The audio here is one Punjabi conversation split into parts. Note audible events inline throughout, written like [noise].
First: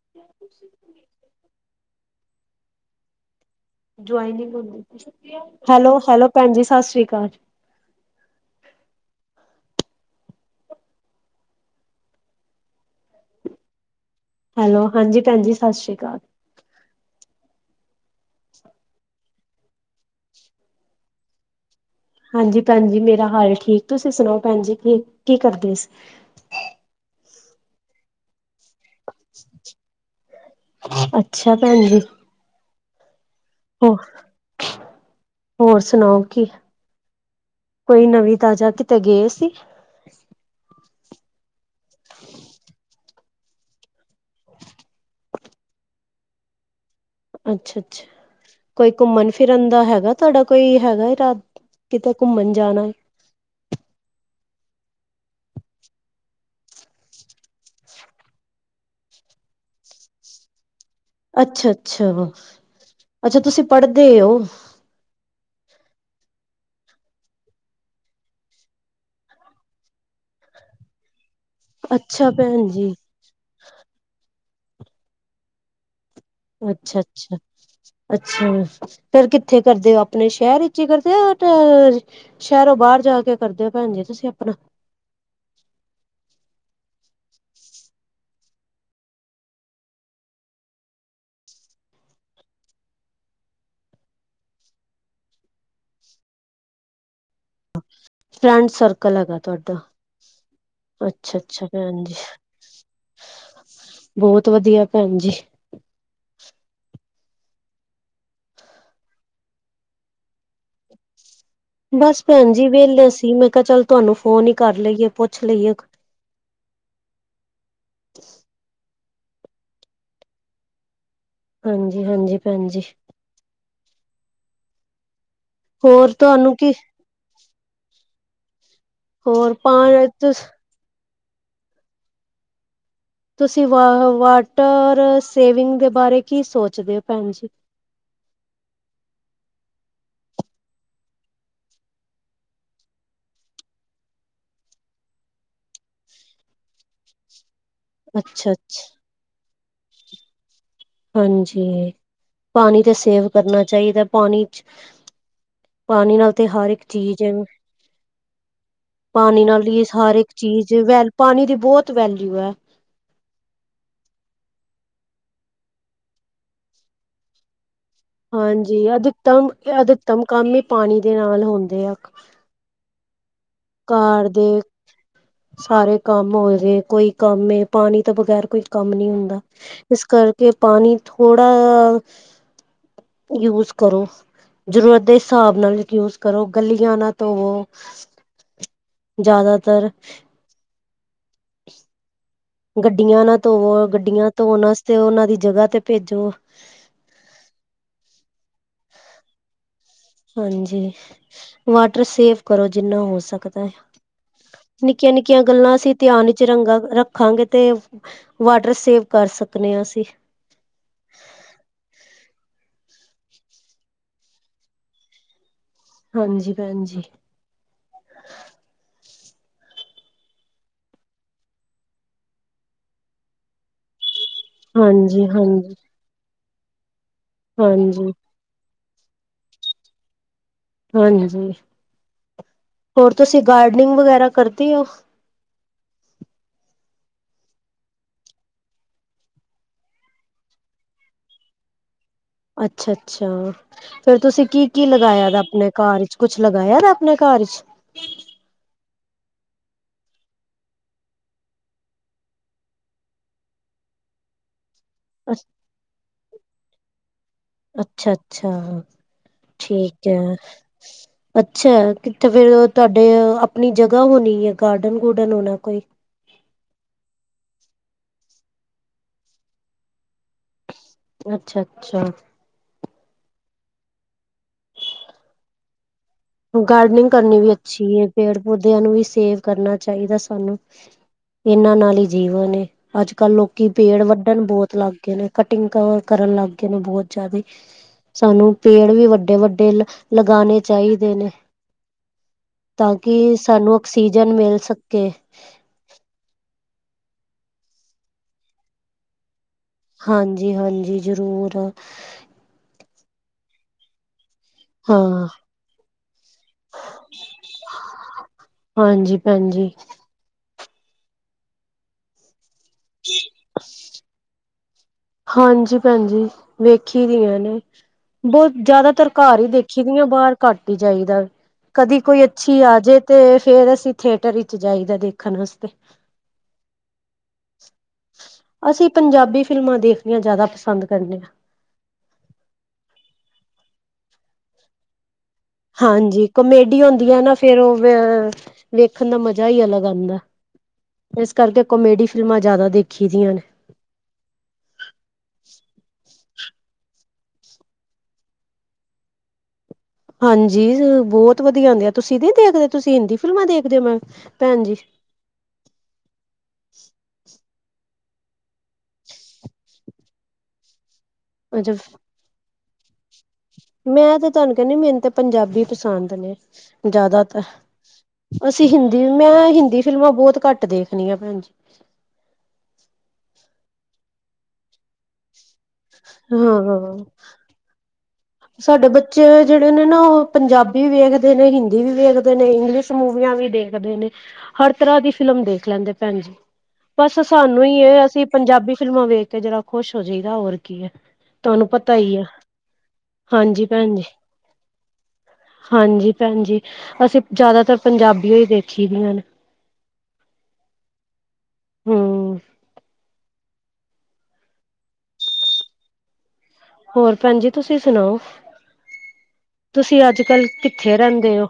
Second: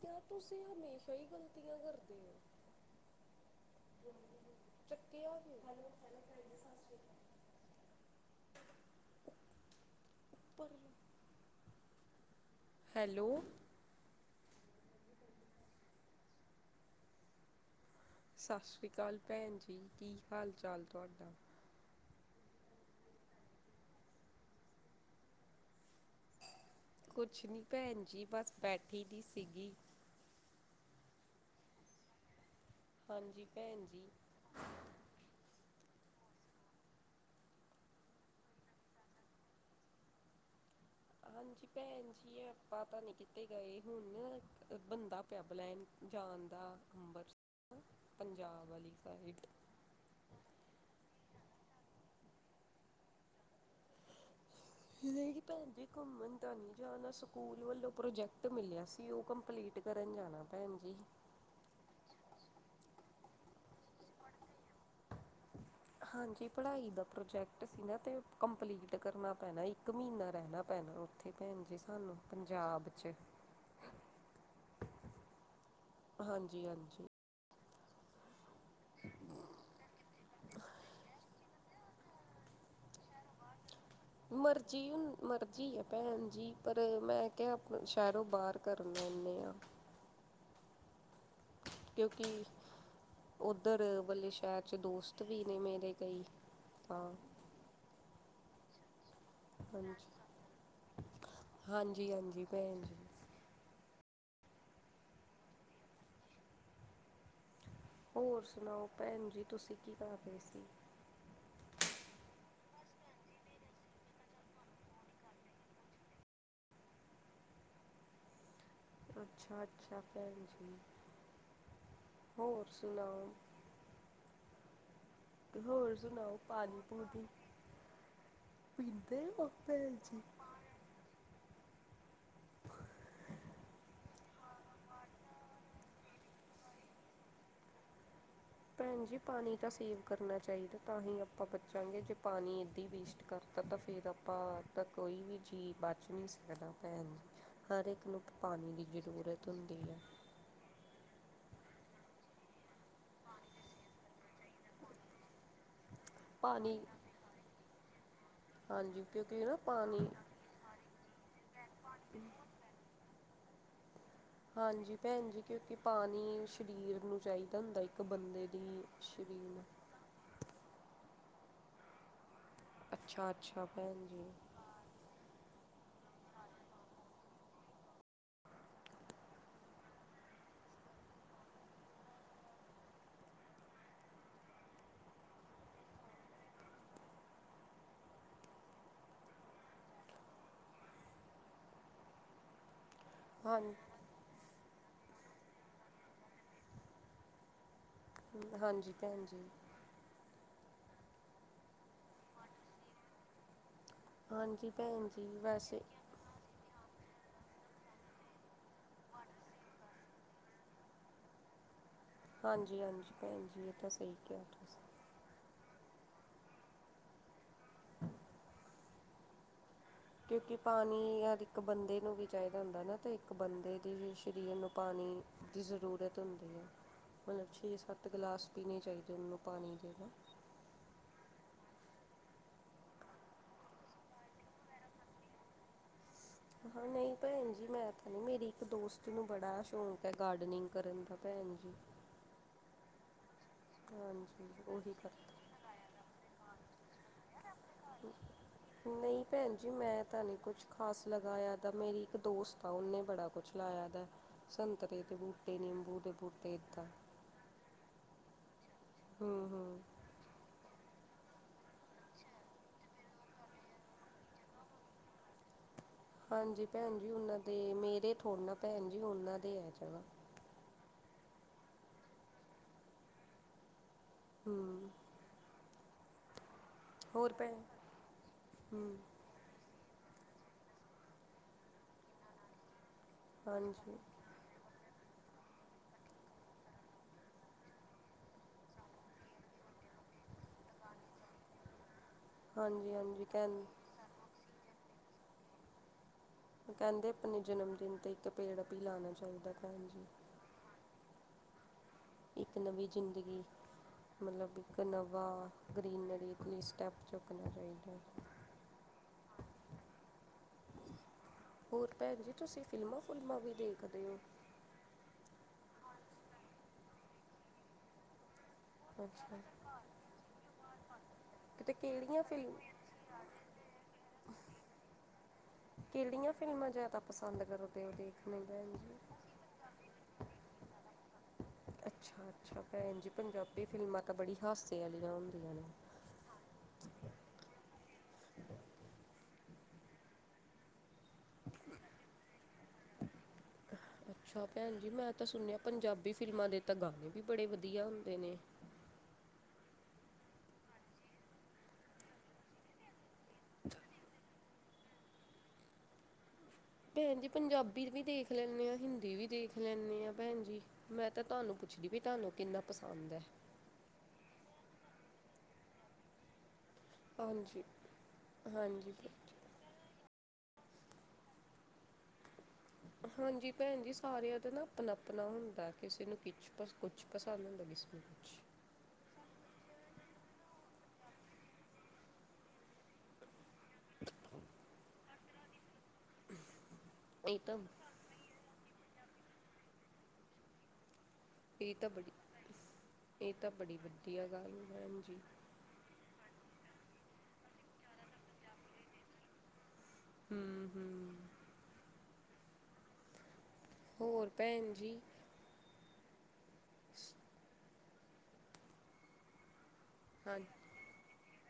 ਕਿਆ ਤੁਸੀਂ, ਹਮੇਸ਼ਾ ਹੀ ਗ਼ਲਤੀਆਂ ਕਰਦੇ ਹੋ? ਚੱਕਿਆ ਨਹੀਂ ਹੈਲੋ- ਹੈਲੋ ਭੈਣ ਜੀ, ਸਤਿ ਸ੍ਰੀ ਅਕਾਲ। ਪਰ ਹੈਲੋ। ਹੈਲੋ, ਹਾਂਜੀ ਭੈਣ, ਜੀ ਸਤਿ ਸ਼੍ਰੀ ਅਕਾਲ। ਸਤਿ ਸ਼੍ਰੀ ਅਕਾਲ, ਭੈਣ ਜੀ, ਕੀ ਹਾਲ ਚਾਲ ਤੁਹਾਡਾ? ਹਾਂਜੀ, ਭੈਣ ਜੀ ਮੇਰਾ ਹਾਲ ਠੀਕ, ਤੁਸੀਂ ਸੁਣਾਓ ਭੈਣ ਜੀ ਕੀ ਕੀ ਕਰਦੇ ਸੀ? ਕੁਛ ਨਹੀਂ ਭੈਣ ਜੀ, ਬਸ ਬੈਠੀ ਦੀ ਸੀਗੀ। ਅੱਛਾ ਭੈਣ ਜੀ। ਹਾਂਜੀ, ਭੈਣ ਹੋ ਜੀ। ਹੋਰ ਸੁਣਾਓ ਕੀ? ਕੋਈ ਨਵੀਂ ਤਾਜ਼ਾ ਕਿਤੇ ਗਏ ਸੀ। ਹਾਂਜੀ ਭੈਣ ਜੀ, ਆਪਾਂ ਤਾਂ ਨਹੀਂ ਕੀਤੇ ਗਏ ਹੁਣ, ਬੰਦਾ। ਕੈਬ ਲੈਨ ਜਾਣ ਦਾ ਅੰਬਰ ਅੱਛਾ- ਅੱਛਾ ਪੰਜਾਬ ਕੋਈ ਵਾਲੀ ਘੁੰਮਣ ਸਾਈਡ ਫਿਰਨ ਦਾ ਹੈਗਾ ਤੁਹਾਡਾ ਕੋਈ ਹੈਗਾ, ਰਾਤ ਕਿਤੇ ਘੁੰਮਣ ਜਾਣਾ ਨਹੀਂ ਭੈਣੰਜੀ ਘੁੰਮਣ ਤਾਂ ਨਹੀਂ ਜਾਣਾ ਸਕੂਲ ਵੱਲੋਂ ਪ੍ਰੋਜੈਕਟ ਮਿਲਿਆ ਸੀ ਉਹ ਕੰਪਲੀਟ। ਕਰਨ ਜਾਣਾ ਭੈਣੰਜੀ ਅੱਛਾ! ਅੱਛਾ! ਵ ਅੱਛਾ ਤੁਸੀਂ ਪੜ੍ਹਦੇ ਹੋ। ਹਾਂਜੀ ਪੜ੍ਹਾਈ ਦਾ ਪ੍ਰੋਜੈਕਟ ਸੀ ਨਾ ਤੇ ਕੰਪਲੀਟ ਕਰਨਾ ਪੈਣਾ ਇੱਕ ਮਹੀਨਾ ਰਹਿਣਾ ਪੈਣਾ ਉ ਕਿੱਥੇ ਭੈਣੰਜੀ ਸਾਨੂੰ ਅੱਛਾ ਭੈਣ ਪੰਜਾਬ ਜੀ ਚ ਹਾਂਜੀ ਅੱਛਾ! ਹਾਂਜੀ ਅੱਛਾ! ਅੱਛਾ ਫਿਰ ਕਿੱਥੇ ਕਰਦੇ ਹੋ ਆਪਣੇ ਸ਼ਹਿਰ ਵਿੱਚ ਹੀ ਕਰਦੇ ਆ। ਤੇ ਸ਼ਹਿਰੋਂ ਬਾਹਰ ਜਾ ਕੇ ਕਰਦੇ ਆ ਭੈਣੰਜੀ ਮਰਜ਼ੀ ਹੁਣ ਮਰਜ਼ੀ ਹੈ ਭੈਣੰਜੀ ਪਰ ਮੈਂ ਕਿਹਾ ਸ਼ਹਿਰੋਂ ਬਾਹਰ ਕਰ ਲੈਂਦੇ ਹਾਂ। ਕਿਉਂਕਿ ਉੱਧਰ ਵਲੇ ਸ਼ਹਿਰ ਚ ਦੋਸਤ ਵੀ ਨੇ ਮੇਰੇ ਕਈ ਹਾਂ। ਫਰੈਂਡ ਸਰਕਲ ਹੈਗਾ ਤੁਹਾਡਾ। ਹਾਂਜੀ ਅੱਛਾ-ਅੱਛਾ ਭੈਣ ਹਾਂਜੀ ਜੀ ਹਾਂਜੀ ਭੈਣੰਜੀ ਬਹੁਤ ਵੱਧੀਆ ਭੈਣੰਜੀ ਹੋਰ ਸੁਣਾਓ ਭੈਣੰਜੀ ਤੁਸੀਂ ਕੀ ਕਰਦੇ ਸੀ। ਬਸ ਭੈਣੰਜੀ ਵੇਹਲੇ ਸੀ ਮੈਂ ਕਿਹਾ ਚੱਲ ਤੁਹਾਨੂੰ ਫੋਨ ਹੀ ਕਰ ਲਈਏ ਪੁੱਛ ਲਈਏ। ਅੱਛਾ! ਅੱਛਾ! ਭੈਣੰਜੀ ਹਾਂਜੀ-ਹਾਂਜੀ ਹੋਰ ਭੈਣ ਜੀ ਸੁਣਾਓ। ਹੋਰ ਸੁਣਾਓ ਤੁਹਾਨੂੰ ਕੀ ਪਾਣੀ ਪਉਦੇ ਪੀਂਦੇ ਹੋਰ ਪਾ ਭੈਣੰਜੀ ਤੁਸੀਂ ਵਾਹ ਵਾਟਰ ਸੇਵਿੰਗ ਦੇ ਬਾਰੇ ਕੀ ਸੋਚਦੇ ਹੋ ਭੈਣੰਜੀ ਭੈਣੰਜੀ ਪਾਣੀ ਤਾਂ ਸੇਵ ਕਰਨਾ ਚਾਹੀਦਾ ਤਾਂ ਹੀ ਆਪਾਂ ਬਚਾਂਗੇ ਜੇ ਪਾਣੀ ਇੱਦਾਂ ਹੀ ਵੇਸਟ ਕਰ ਤਾਂ ਤਾਂ ਫਿਰ ਆਪਾਂ ਤਾਂ ਕੋਈ ਵੀ ਜੀਅ ਬਚ ਨਹੀਂ ਸਕਦਾ ਭੈਣ ਜੀ। ਹਰ ਇੱਕ ਨੂੰ ਪਾਣੀ ਅੱਛਾ-ਅੱਛਾ ਦੀ ਜ਼ਰੂਰਤ ਹੁੰਦੀ ਹੈਂ। ਹਾਂਜੀ ਪਾਣੀ ਤਾਂ ਸੇਵ ਕਰਨਾ ਚਾਹੀਦਾ ਪਾਣੀ ਚ। ਪਾਣੀ ਨਾਲ ਤੇ ਹਰ ਪਾਣੀ ਇੱਕ ਚੀਜ਼ ਹਾਂਜੀ ਕਿਉਂਕਿ ਪਾਣੀ ਨਾ ਨਾਲ ਹੀ ਪਾਣੀ ਹਰ ਇੱਕ ਚੀਜ਼ ਵੈ ਪਾਣੀ ਦੀ ਬਹੁਤ ਵੈਲਿਊ ਹੈ। ਹਾਂਜੀ ਭੈਣੰਜੀ ਕਿਉਂਕਿ ਪਾਣੀ ਸਰੀਰ ਨੂੰ ਚਾਹੀਦਾ ਹੁੰਦਾ। ਬੰਦੇ ਹਾਂਜੀ ਦੀ ਅਧਿਕਤਮ ਸਰੀਰ ਨੂੰ ਅਧਿਕਤਮ ਕੰਮ ਹੀ ਪਾਣੀ ਦੇ ਨਾਲ ਹੁੰਦੇ ਆ। ਅੱਛਾ! ਅੱਛਾ! ਭੈਣ ਜੀ ਘਾਰ ਦੇ ਸਾਰੇ ਕੰਮ ਹੋਏ ਗਏ ਕੋਈ। ਕਾੰਮੇ ਪਾਣੀ ਤਾਂ ਬਗ਼ੈਰ ਕੋਈ ਕੰਮ ਨੀ ਹੁੰਦਾ। ਇਸ ਕਰਕੇ ਪਾਣੀ ਥੋੜ੍ਹਾ ਯੂਜ ਕਰੋ। ਜ਼ਰੂਰਤ ਦੇ ਹਿਸਾਬ ਨਾਲ ਯੂਜ ਕਰੋ ਗੱਲੀਆਂ ਨਾ ਧੋਵੋ। ਜ਼ਿਆਦਾਤਰ ਗੱਡੀਆਂ ਨਾ ਹਾਂ ਧੋਵੋ ਗੱਡੀਆਂ ਧੋਣ ਵਾਸਤੇ ਉਹਨਾਂ ਦੀ ਜਗ੍ਹਾ ਤੇ ਭੇਜੋ। ਹਾਂਜੀ ਭੈਣੰਜੀ ਹਾਂਜੀ ਵਾਟਰ ਸੇਵ ਕਰੋ ਜਿੰਨਾ ਹੋ ਸਕਦਾ ਹੈ। ਹਾਂਜੀ ਭੈਣ ਨਿੱਕੀਆਂ ਜੀ ਨਿੱਕੀਆਂ ਗੱਲਾਂ ਵੈਸੇ ਅਸੀਂ ਧਿਆਨ ਚਿਰੰਗਾ ਰੱਖਾਂਗੇ ਤੇ ਵਾਟਰ ਸੇਵ ਕਰ ਸਕਦੇ ਹਾਂ ਅਸੀਂ। ਹਾਂਜੀ ਹਾਂਜੀ ਭੈਣੰਜੀ ਇਹ ਤਾਂ ਸਹੀ ਕਿਹਾ। ਤੁਸੀਂ ਹਾਂਜੀ ਭੈਣੰਜੀ ਕਿਉਂਕਿ ਪਾਣੀ ਹਰ ਇੱਕ ਬੰਦੇ ਨੂੰ ਵੀ ਚਾਹੀਦਾ ਹੁੰਦਾ ਨਾ ਤੇ ਇੱਕ ਬੰਦੇ ਤੇ ਸਰੀਰ ਨੂੰ ਪਾਣੀ ਹਾਂਜੀ ਦੀ ਹਾਂਜੀ ਜ਼ਰੂਰਤ ਹੁੰਦੀ ਹੈ ਮਤਲਬ ਛੇ ਸੱਤ ਹਾਂਜੀ ਗਲਾਸ। ਪੀਣੇ ਚਾਹੀਦੇ ਉਹਨੂੰ ਪਾਣੀ ਦੇ ਹਾਂਜੀ ਹੋਰ ਤੁਸੀਂ ਗਾਰਡਨਿੰਗ ਵਗੈਰਾ ਕਰਦੀ ਹੋ। ਹਾਂ ਨਹੀਂ ਭੈਣੰਜੀ ਮੈਂ ਤਾਂ ਨਹੀਂ ਮੇਰੀ ਇੱਕ ਦੋਸਤ ਨੂੰ ਬੜਾ ਸ਼ੌਂਕ ਹੈ ਗਾਰਡਨਿੰਗ ਕਰਨ ਦਾ ਭੈਣੰਜੀ ਅੱਛਾ ਅੱਛਾ ਫੇਰ ਤੁਸੀਂ ਹਾਂਜੀ ਕੀ ਕੀ ਉਹੀ ਲਗਾਇਆ ਕਰਦਾ ਆਪਣੇ ਘਰ। ਕੁਛ ਲਗਾਇਆ ਵਾ ਆਪਣੇ ਘਰ ਚ। ਨਹੀਂ ਭੈਣ ਜੀ ਮੈਂ ਤਾਂ ਨਹੀਂ ਕੁਛ ਖਾਸ ਲਗਾਇਆ, ਤਾਂ ਮੇਰੀ ਇੱਕ ਦੋਸਤ ਤਾਂ ਉਨੇ ਬੜਾ ਕੁਛ ਲਾਇਆ ਦਾ, ਸੰਤਰੇ ਦੇ ਬੂਟੇ, ਨਿੰਬੂ ਦੇ ਬੂਟੇ, ਇੱਦਾਂ ਅੱਛਾ ਅੱਛਾ ਹੂੰ ਹੂੰ ਠੀਕ ਹੈ। ਅੱਛਾ ਕਿੱਥੇ ਫਿਰ ਤੁਹਾਡੇ ਆਪਣੀ ਜਗ੍ਹਾ ਹੋਣੀ ਹੈ, ਗਾਰਡਨ ਗੂਡਨ ਹੋਣਾ ਕੋਈ। ਹਾਂਜੀ ਭੈਣ ਜੀ ਉਹਨਾਂ ਦੇ, ਮੇਰੇ ਥੋੜੇ ਨਾ ਭੈਣ ਜੀ, ਉਹਨਾਂ ਦੇ ਹੈ ਜਗ੍ਹਾ। ਅੱਛਾ ਅੱਛਾ। ਹੂ ਗਾਰਡਨਿੰਗ ਹੋਰ ਕਰਨੀ ਵੀ ਭੈਣ ਅੱਛੀ ਏ, ਪੇੜ ਪੌਦਿਆਂ ਨੂੰ ਹੂੰ ਵੀ ਸੇਫ ਕਰਨਾ ਚਾਹੀਦਾ ਸਾਨੂੰ, ਇਹਨਾਂ ਨਾਲ ਹੀ ਜੀਵਨ ਏ, ਅੱਜ ਕੱਲ੍ਹ ਲੋਕੀ ਹਾਂਜੀ ਪੇੜ ਵੱ ਕੱਢਣ ਬਹੁਤ ਲੱਗ ਗਏ ਨੇ, ਕਟਿੰਗ ਕਰਨ ਲੱਗ ਗਏ ਨੇ ਬਹੁਤ ਜ਼ਿਆਦਾ। ਸਾਨੂੰ ਪੇੜ ਵੀ ਵੱਡੇ ਵੱਡੇ ਲਗਾਣੇ ਚਾਹੀਦੇ ਨੇ। ਹਾਂਜੀ ਤਾਂ ਹਾਂਜੀ ਕਿ ਕਹਿੰ ਸਾਨੂੰ ਆਕਸੀਜਨ ਮਿਲ ਸਕੇ। ਕਹਿੰਦੇ, ਆਪਣੇ ਜਨਮਦਿਨ 'ਤੇ ਇੱਕ ਪੇੜ ਵੀ ਲਾਣਾ ਚਾਹੀਦਾ। ਭੈਣ ਜੀ ਹਾਂਜੀ ਹਾਂਜੀ ਜ਼ਰੂਰ। ਇੱਕ ਨਵੀਂ ਜ਼ਿੰਦਗੀ, ਮਤਲਬ ਇੱਕ ਨਵਾ ਹਾਂ ਗ੍ਰੀਨਰੀ ਦਾ, ਸਟੈਪ ਚੁੱਕਣਾ ਚਾਹੀਦਾ। ਹਾਂਜੀ ਭੈਣਜੀ। ਹੋਰ ਭੈਣ ਜੀ, ਤੁਸੀਂ ਫਿਲਮਾਂ ਫੁਲਮਾਂ ਵੀ ਦੇਖਦੇ ਹੋ। ਹਾਂਜੀ ਭੈਣਜੀ, ਵੇਖੀ ਦੀਆਂ ਨੇ। ਬਹੁਤ ਜ਼ਿਆਦਾਤਰ ਘਰ ਅੱਛਾ ਹੀ ਦੇਖੀ ਦੀ ਆ, ਬਾਹਰ ਘੱਟ ਹੀ ਜਾਈਦਾ। ਕਿਤੇ ਕਦੀ ਕੋਈ ਕਿਹੜੀਆਂ ਫਿਲਮ ਅੱਛੀ ਆ ਜਾਏ, ਤੇ ਫੇਰ ਅਸੀਂ ਥੀਏਟਰ ਵਿਚ ਜਾਈਦਾ ਦੇਖਣ ਵਾਸਤੇ। ਕਿਹੜੀਆਂ ਫਿਲਮਾਂ ਜ਼ਿਆਦਾ ਪਸੰਦ ਕਰੋ। ਅਸੀਂ ਪੰਜਾਬੀ ਫਿਲਮਾਂ ਦੇਖਣੀਆਂ, ਜ਼ਿਆਦਾ ਪਸੰਦ ਕਰਨੇ ਹਾਂ। ਅੱਛਾ ਅੱਛਾ, ਭੈਣ ਜੀ ਪੰਜਾਬੀ ਫਿਲਮਾਂ ਤਾਂ ਬੜੀ ਹਾਸੇ ਵਾਲੀਆਂ ਹੁੰਦੀਆਂ ਨੇ। ਹਾਂਜੀ ਕਾਮੇਡੀ ਹੁੰਦੀ ਆਂ ਨਾ, ਫੇਰ ਉਹ। ਵੇਖਣ ਦਾ ਮਜ਼ਾ ਹੀ ਅਲੱਗ ਆਉਂਦਾ, ਇਸ ਕਰਕੇ ਕੋਮੇਡੀ ਫਿਲਮਾਂ ਜ਼ਿਆਦਾ ਦੇਖੀ ਦੀਆਂ ਨੇ। ਅੱਛਾ ਭੈਣ ਜੀ ਮੈਂ ਤਾਂ ਸੁਣਿਆ, ਪੰਜਾਬੀ ਫਿਲਮਾਂ ਦੇ ਤਾਂ ਗਾਣੇ ਵੀ ਬੜੇ ਵਧੀਆ ਹੁੰਦੇ ਨੇ। ਹਾਂਜੀ ਬਹੁਤ ਵਧੀਆ ਹੁੰਦੀ ਆ, ਤੁਸੀਂ ਨਹੀਂ ਦੇਖਦੇ, ਤੁਸੀਂ ਹਿੰਦੀ ਫਿਲਮਾਂ ਦੇਖਦੇ ਹੋ ਮੈਂ ਭੈਣ ਜੀ। ਭੈਣ ਜੀ ਪੰਜਾਬੀ ਵੀ ਦੇਖ ਲੈਂਦੇ ਹਾਂ, ਹਿੰਦੀ ਵੀ ਦੇਖ ਲੈਂਦੇ ਹਾਂ ਭੈਣ ਜੀ। ਮੈਂ ਤਾਂ ਤੁਹਾਨੂੰ ਅੱਛਾ ਪੁੱਛਦੀ ਵੀ, ਤੁਹਾਨੂੰ ਕਿੰਨਾ ਪਸੰਦ ਹੈ। ਮੈਂ ਤੇ ਤੁਹਾਨੂੰ ਕਹਿੰਦੀ, ਮੈਨੂੰ ਤਾਂ ਪੰਜਾਬੀ ਪਸੰਦ ਨੇ ਜ਼ਿਆਦਾਤਰ, ਹਾਂਜੀ ਅਸੀਂ ਹਾਂਜੀ ਹਿੰਦੀ, ਮੈਂ ਹਿੰਦੀ ਫਿਲਮਾਂ ਬਹੁਤ ਘੱਟ ਦੇਖਣੀਆਂ ਭੈਣ ਜੀ ਹਾਂਜੀ ਭੈਣ ਜੀ ਸਾਰਿਆਂ ਦਾ ਨਾ ਆਪਣਾ-ਆਪਣਾ ਹੁੰਦਾ, ਕਿਸੇ ਨੂੰ ਕਿਛ ਹਾਂ ਕੁਛ ਪਸ ਤੱਲਣ ਲਗੀ ਸੀ ਕੂਛ ਸਾਡੇ ਬੱਚੇ ਜਿਹੜੇ ਨੇ ਨਾ, ਉਹ ਪੰਜਾਬੀ ਵੀ ਵੇਖਦੇ ਨੇ, ਹਿੰਦੀ ਵੀ ਵੇਖਦੇ ਨੇ, ਇੰਗਲਿਸ਼ ਮੂਵੀਆਂ ਵੀ ਦੇਖਦੇ ਕਦੇ, ਹਰ ਤਰ੍ਹਾਂ ਦੀ ਫਿਲਮ ਦੇਖ ਲੈਂਦੇ, ਭੈਣ ਜੀ ਬਸ ਇਹ ਤਾਂ ਸਾਨੂੰ ਹੀ ਇਹ ਅਸੀਂ ਪੰਜਾਬੀ ਫਿਲਮਾਂ ਵੇਖ ਕੇ ਜਰਾ ਖੁਸ਼ ਹੋ ਜਾਈਦਾ, ਹੋਰ ਕੀ ਹੈ, ਤੁਹਾਨੂੰ ਇਹ ਤਾਂ ਪਤਾ ਬੜੀ ਹੀ ਆ ਇਹ ਤਾਂ ਬੜੀ ਵਧੀਆ ਗੱਲ ਹੈ, ਹੰਜੀ ਹਾਂਜੀ ਭੈਣ ਜੀ, ਅਸੀਂ ਜ਼ਿਆਦਾਤਰ ਪੰਜਾਬੀ ਓ ਦੇਖੀ ਦਿਆਂ ਨੇ। ਹੂ ਹੂ ਹਮ ਹੋਰ ਭੈਣ ਜੀ। ਹੋਰ ਭੈਣ ਜੀ ਤੁਸੀਂ ਸੁਣਾਓ, ਤੁਸੀਂ ਅੱਜ ਹਾਂ ਕੱਲ ਕਿੱਥੇ ਰਹਿੰਦੇ ਹੋ।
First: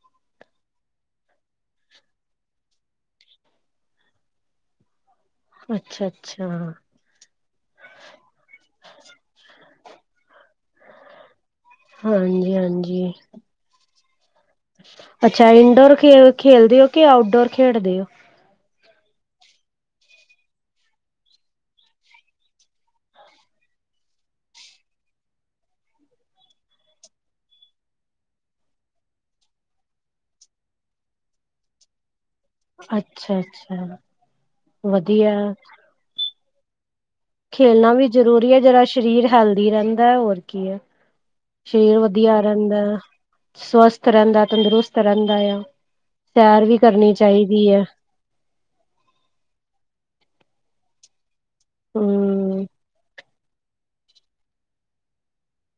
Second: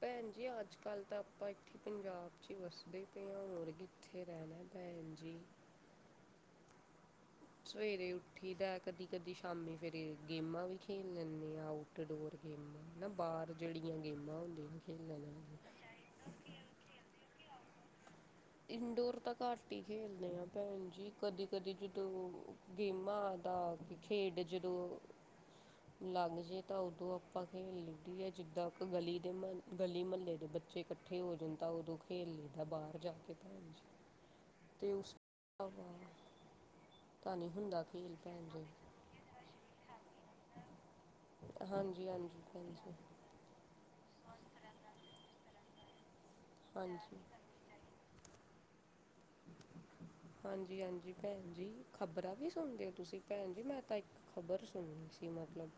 ਭੈਣ ਜੀ ਅੱਜ ਕੱਲ੍ਹ ਤਾਂ ਆਪਾਂ ਇੱਥੇ ਪੰਜਾਬ 'ਚ ਹੀ ਵੱਸਦੇ ਹੀ ਪਏ ਹਾਂ ਹੋਰਗੇ। ਉੱਥੇ ਰਹਿਣਾ ਭੈਣਜੀ। ਅੱਛਾ ਅੱਛਾ। ਸਵੇਰੇ ਉੱਠੀ ਦਾ, ਕਦੀ ਕਦੀ ਸ਼ਾਮੀ ਫੇਰ ਗੇਮਾਂ ਵੀ ਖੇਡ ਖੇਡ ਲੈਨੇ ਆਂ, ਆਉਟਡੋਰ ਹਾਂਜੀ ਗੇਮਾਂ ਨਾ, ਹਾਂਜੀ ਬਾਹਰ ਜਹੜੀਆਂ ਗੇਮਾਂ ਹੁੰਦੀਆਂ। ਖੇਲਣ ਅੱਛਾ ਵਾਲੀਆਂ। ਇੰਡੋਰ ਖੇਡਦੇ ਹੋ, ਕਿ ਆਊਟਡੋਰ ਖੇਡਦੇ ਹੋ। ਇਨਡੋਰ ਤਾਂ ਘੱਟ ਹੀ ਖੇਲਦੇ ਹਾਂ ਭੈਣ ਜੀ ਕਦੀ ਕਦੀ ਜਦੋਂ ਗੇਮਾਂ ਦਾ ਖੇਡ ਜਦੋਂ ਲੱਗ ਜੇ ਤਾਂ ਉਦੋਂ ਆਪਾਂ ਖੇਲ ਲੈਂਦੀ ਆ ਜਿੱਦਾਂ ਗਲੀ ਦੇ ਮ ਗਲੀ ਮਹੱਲੇ ਦੇ ਬੱਚੇ। ਬੱਚੇ ਇਕੱਠੇ ਹੋ ਜਾਣ ਤਾਂ ਉਦੋਂ ਖੇਲ ਲਈਦਾ ਬਾਹਰ ਜਾ ਕੇ ਅੱਛਾ ਅੱਛਾ ਤੇ ਉਸ ਵਧੀਆ ਤਾਂ ਨਹੀਂ ਹੁੰਦਾ ਖੇਲਣਾ ਵੀ ਖੇਡ ਭੈਣ ਜ਼ਰੂਰੀ ਹੈ ਜੀ ਜਿਹੜਾ ਸਰੀਰ ਹੈਲਦੀ ਰਹਿੰਦਾ ਹੋਰ ਕੀ ਹੈ ਫੇਰ ਹਾਂਜੀ ਵਧੀਆ ਹਾਂਜੀ ਭੈਣ ਰਹਿੰਦਾ ਜੀ ਸਵਸਥ ਰਹਿੰਦਾ ਤੰਦਰੁਸਤ ਰਹਿੰਦਾ ਆ ਸੈਰ ਵੀ ਹਾਂਜੀ ਕਰਨੀ ਚਾਹੀਦੀ ਹੈ ਹਾਂਜੀ-ਹਾਂਜੀ ਭੈਣ ਜੀ ਖਬਰਾਂ ਵੀ ਹਮ ਸੁਣਦੇ ਹੋ ਤੁਸੀਂ ਭੈਣ ਜੀ ਮੈਂ ਤਾਂ ਇੱਕ ਖ਼ਬਰ ਸੁਣਣੀ ਸੀ ਮਤਲਬ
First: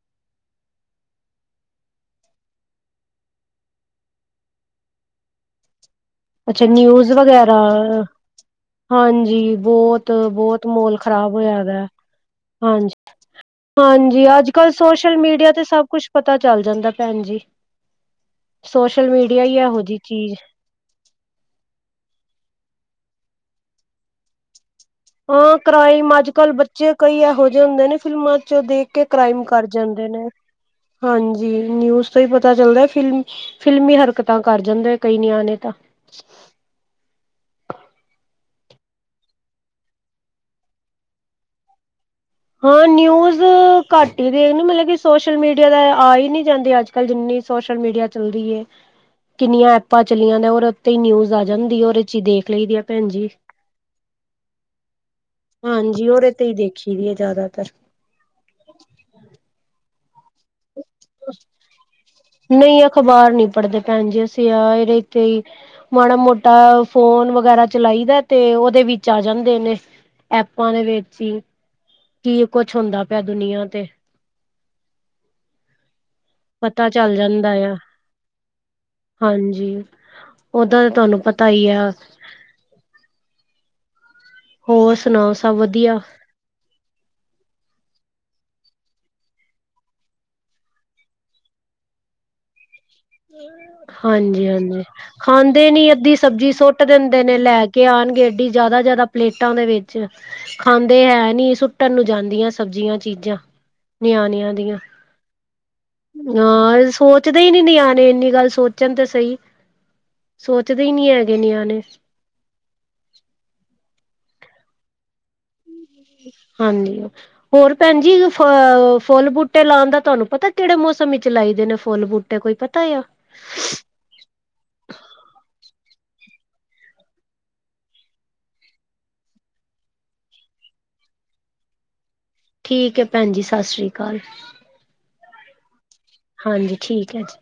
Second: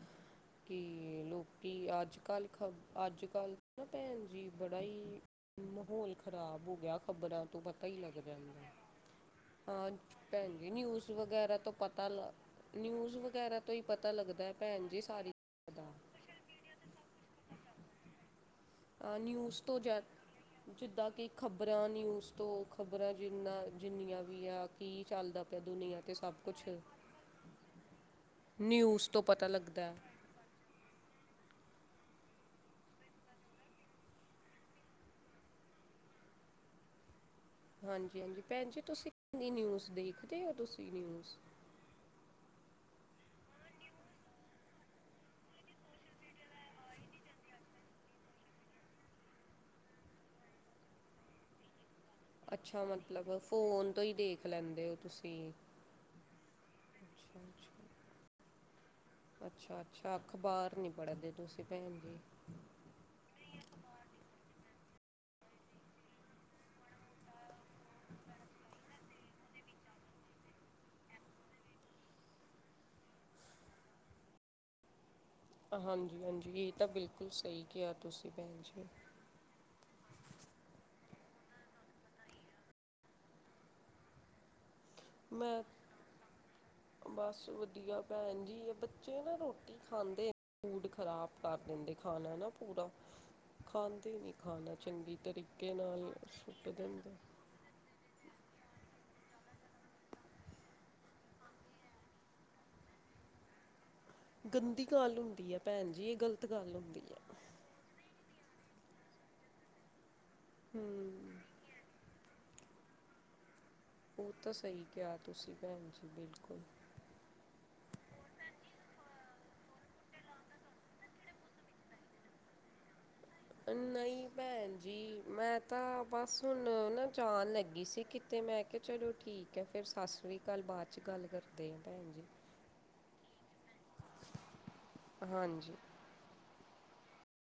ਕਿ ਲੋਕੀ ਅੱਜ ਕੱਲ੍ਹ ਖ, ਅੱਜ ਕੱਲ੍ਹ ਨਾ ਭੈਣ ਜੀ ਬੜਾ ਹੀ ਮਾਹੌਲ ਅੱਛਾ ਖ਼ਰਾਬ ਹੋ ਗਿਆ ਨਿਊਜ਼ ਖ਼ਬਰਾਂ ਵਗੈਰਾ ਤੋਂ ਪਤਾ ਹੀ ਲੱਗ ਜਾਂਦਾ ਹਾਂਜੀ ਹਾਂ ਭੈਣ ਬਹੁਤ-ਬਹੁਤ ਜੀ ਮ੍ਹੋਲ ਨਿਊਜ਼ ਖ਼ਰਾਬ ਵਗੈਰਾ ਹੋਇਆ ਤੋਂ ਦਾ ਪਤਾ ਲ ਨਿਊਜ਼ ਵਗੈਰਾ ਤੋਂ ਹੀ ਪਤਾ ਹਾਂਜੀ-ਹਾਂਜੀ ਲੱਗਦਾ ਅੱਜ ਹੈ ਕੱਲ੍ਹ ਭੈਣ ਜੀ ਸੋਸ਼ਲ ਸਾਰੀ ਮੀਡੀਆ ਤੇ ਸਭ ਦਾ ਕੁਛ ਪਤਾ ਚੱਲ ਜਾਂਦਾ ਭੈਣ ਜੀ ਸੋਸ਼ਲ ਹਾਂ ਮੀਡੀਆ ਨਿਊਜ਼ ਹੈ ਤੋਂ ਇਹੋ ਜਿਹੀ ਜਾ ਚੀਜ਼ ਜਿੱਦਾਂ ਕਿ ਖਬਰਾਂ ਨਿਊਜ਼ ਤੋਂ ਖਬਰਾਂ ਜਿੰਨਾ ਜਿੰਨੀਆਂ ਵੀ ਆ ਕੀ ਚੱਲਦਾ ਹਾਂ ਪਿਆ ਦੁਨੀਆਂ ਕਰਾਇਮ ਤੇ ਅੱਜ ਸਭ ਕੱਲ ਕੁਛ ਬੱਚੇ ਕਈ ਇਹੋ ਜਿਹੇ ਹੁੰਦੇ ਨੇ ਫਿਲਮਾਂ ਚ ਦੇਖ ਕੇ ਨਿਊਜ਼ ਤੋਂ ਕ੍ਰਾਇਮ ਪਤਾ ਕਰ ਲੱਗਦਾ ਜਾਂਦੇ ਨੇ ਹਾਂਜੀ ਨਿਊਜ਼ ਤੋਂ ਹੀ ਪਤਾ ਚੱਲਦਾ ਫਿਲ ਫ਼ਿਲਮੀ ਹਰਕਤਾਂ ਕਰ ਜਾਂਦੇ ਹੈ ਕਈ ਨਿਆਂਣੇ ਤਾਂ [unintelligible] ਹਾਂਜੀ-ਹਾਂਜੀ ਭੈਣ ਜੀ ਤੁਸੀਂ ਨਿਊਜ਼ ਦੇਖਦੇ ਹੋ ਤੁਸੀਂ ਨਿਊਜ਼ ਹਾਂ ਨਿਊਜ਼ ਘੱਟ ਹੀ ਦੇਖ ਮਤਲਬ ਕਿ ਸੋਸ਼ਲ ਮੀਡੀਆ ਦਾ ਆ ਹੀ ਨਹੀਂ ਜਾਂਦੇ ਅੱਜ ਕੱਲ ਜਿੰਨੀ ਸੋਸ਼ਲ ਮੀਡੀਆ ਚੱਲਦੀ ਏ ਕਿੰਨੀਆਂ ਐਪਾਂ ਚਲੀਆਂ ਨੇ ਰ ਉੱਦੇ ਤੇ ਹੀ ਨਿਊਜ਼ ਆ ਜਾਂਦੀ ਔਰ ਅੱਛਾ ਮਤਲਬ ਫੋਨ ਤੋਂ ਹੀ ਦੇਖ ਲੈਂਦੇ ਓ ਤੁਸੀਂ ਹਾਂਜੀ ਔਰੇ ਹੀ ਦੇਖੀ ਦੀ ਹੈ ਅੱਛਾ ਜ਼ਿਆਦਾਤਰ ਅੱਛਾ-ਅੱਛਾ ਅਖ਼ਬਾਰ ਨਹੀਂ ਪੜ੍ਹਦੇ ਤੁਸੀਂ ਭੈਣ ਜੀ ਨਹੀਂ ਅ ਅਖ਼ਬਾਰ ਨੀ ਪੜ੍ਹਦੇ ਭੈਣ ਜੀ ਅਸੀਂ ਯ ਇਹਦੇ ਇੱ ਤੇ ਹੀ ਮਾੜਾ ਮੋਟਾ ਫੋਨ ਵਗੈਰਾ ਚਲਾਈ ਦਾ ਤੇ ਉਹਦੇ ਵਿੱਚ ਆ ਜਾਂਦੇ ਨੇ ਐਪਾਂ ਦੇ ਵਿੱਚ ਹੀ ਕੀ ਕੁਛ ਹੁੰਦਾ ਪਿਆ ਦੁਨੀਆਂ ਤੇ ਹਾਂਜੀ-ਹਾਂਜੀ ਇਹ ਤਾਂ ਪਤਾ ਚੱਲ ਬਿਲਕੁਲ ਜਾਂਦਾ ਸਹੀ ਆ ਕਿਹਾ ਤੁਸੀਂ ਭੈਣ ਜੀ ਹਾਂਜੀ ਉਹਦਾ ਤਾਂ ਤੁਹਾਨੂੰ ਪਤਾ ਈ ਐ ਹੋਰ ਸੁਣਾਓ ਸਭ ਮੈਂ ਵਧੀਆ। ਬਸ ਵਧੀਆ ਭੈਣ ਜੀ ਆ ਬੱਚੇ ਨਾ ਰੋਟੀ ਖਾਂਦੇ। ਫੂਡ ਖ਼ਰਾਬ ਕਰ ਦਿੰਦੇ ਖਾਣਾ ਨਾ ਪੂਰਾ। ਖਾਂਦੇ ਨਹੀਂ ਖਾਣਾ ਹਾਂਜੀ-ਹਾਂਜੀ ਚੰਗੀ ਖਾਂਦੇ ਤਰੀਕੇ ਨੀ ਨਾਲ ਅੱਧੀ ਸਬਜ਼ੀ ਸੁੱਟ ਦਿੰਦੇ ਨੇ ਲੈ ਕੇ। ਕੇ ਆਉਣਗੇ ਐਡੀ ਜਿਆਦਾ ਜਿਆਦਾ ਪਲੇਟਾਂ ਦੇ ਵਿੱਚ। ਖਾਂਦੇ ਹੈ ਨੀ ਸੁੱਟਣ ਨੂੰ ਜਾਂਦੀਆਂ ਸਬਜ਼ੀਆਂ ਚੀਜ਼ਾਂ ਨਿਆਣਿਆਂ ਦੀਆਂ। ਗੰਦੀ ਗੱਲ ਹੁਂਦੀ ਹੈ ਭੈਣ ਜੀ ਇਹ ਗ਼ਲਤ ਗੱਲ ਹਾਂ ਹੁੰਦੀ ਹੈ ਸੋਚਦੇ ਹੀ ਨੀ ਨਿਆਣੇ ਇੰਨੀ ਗੱਲ ਸੋਚ ਚਨ ਤਾਂ ਸਹੀ ਸੋਚਦੇ ਹੀ ਨਹੀਂ ਹੈਗੇ ਹਮ ਨਿਆਂਣੇ ਉਹ ਤਾਂ ਸਹੀ ਕਿਹਾ ਤੁਸੀਂ ਭੈਣ ਜੀ ਬਿਲਕੁਲ ਨਹੀਂ ਓ ਹੋਰ ਭੈਣ ਜੀ ਫ ਫੁੱਲ ਬੂਟੇ ਲਾਉਣ ਦਾ ਤੁਹਾਨੂੰ ਪਤਾ ਕਿਹੜੇ ਮੌਸਮ ਵਿੱਚ ਲਾਈਦੇ ਨੇ ਫੁੱਲ ਬੂਟੇ ਕੋਈ ਪਤਾ [unintelligible] ਨਹੀਂ ਭੈਣ ਜੀ ਮੈਂ ਤਾਂ ਬਸ ਹੁਣ ਨਾ ਜਾਣ ਲੱਗੀ ਸੀ ਕਿਤੇ ਮੈਂ ਚਲੋ ਠੀਕ ਹੈ ਫਿਰ ਸਤਿ ਸ੍ਰੀ ਅਕਾਲ ਬਾਦ 'ਚ ਗੱਲ ਕਰਦੇ ਹਾਂ ਭੈਣ ਜੀ ਠੀਕ ਹੈ ਭੈਣ ਜੀ ਸਤਿ ਸ਼੍ਰੀ ਅਕਾਲ ਹਾਂਜੀ ਹਾਂਜੀ ਠੀਕ ਹੈ ਜੀ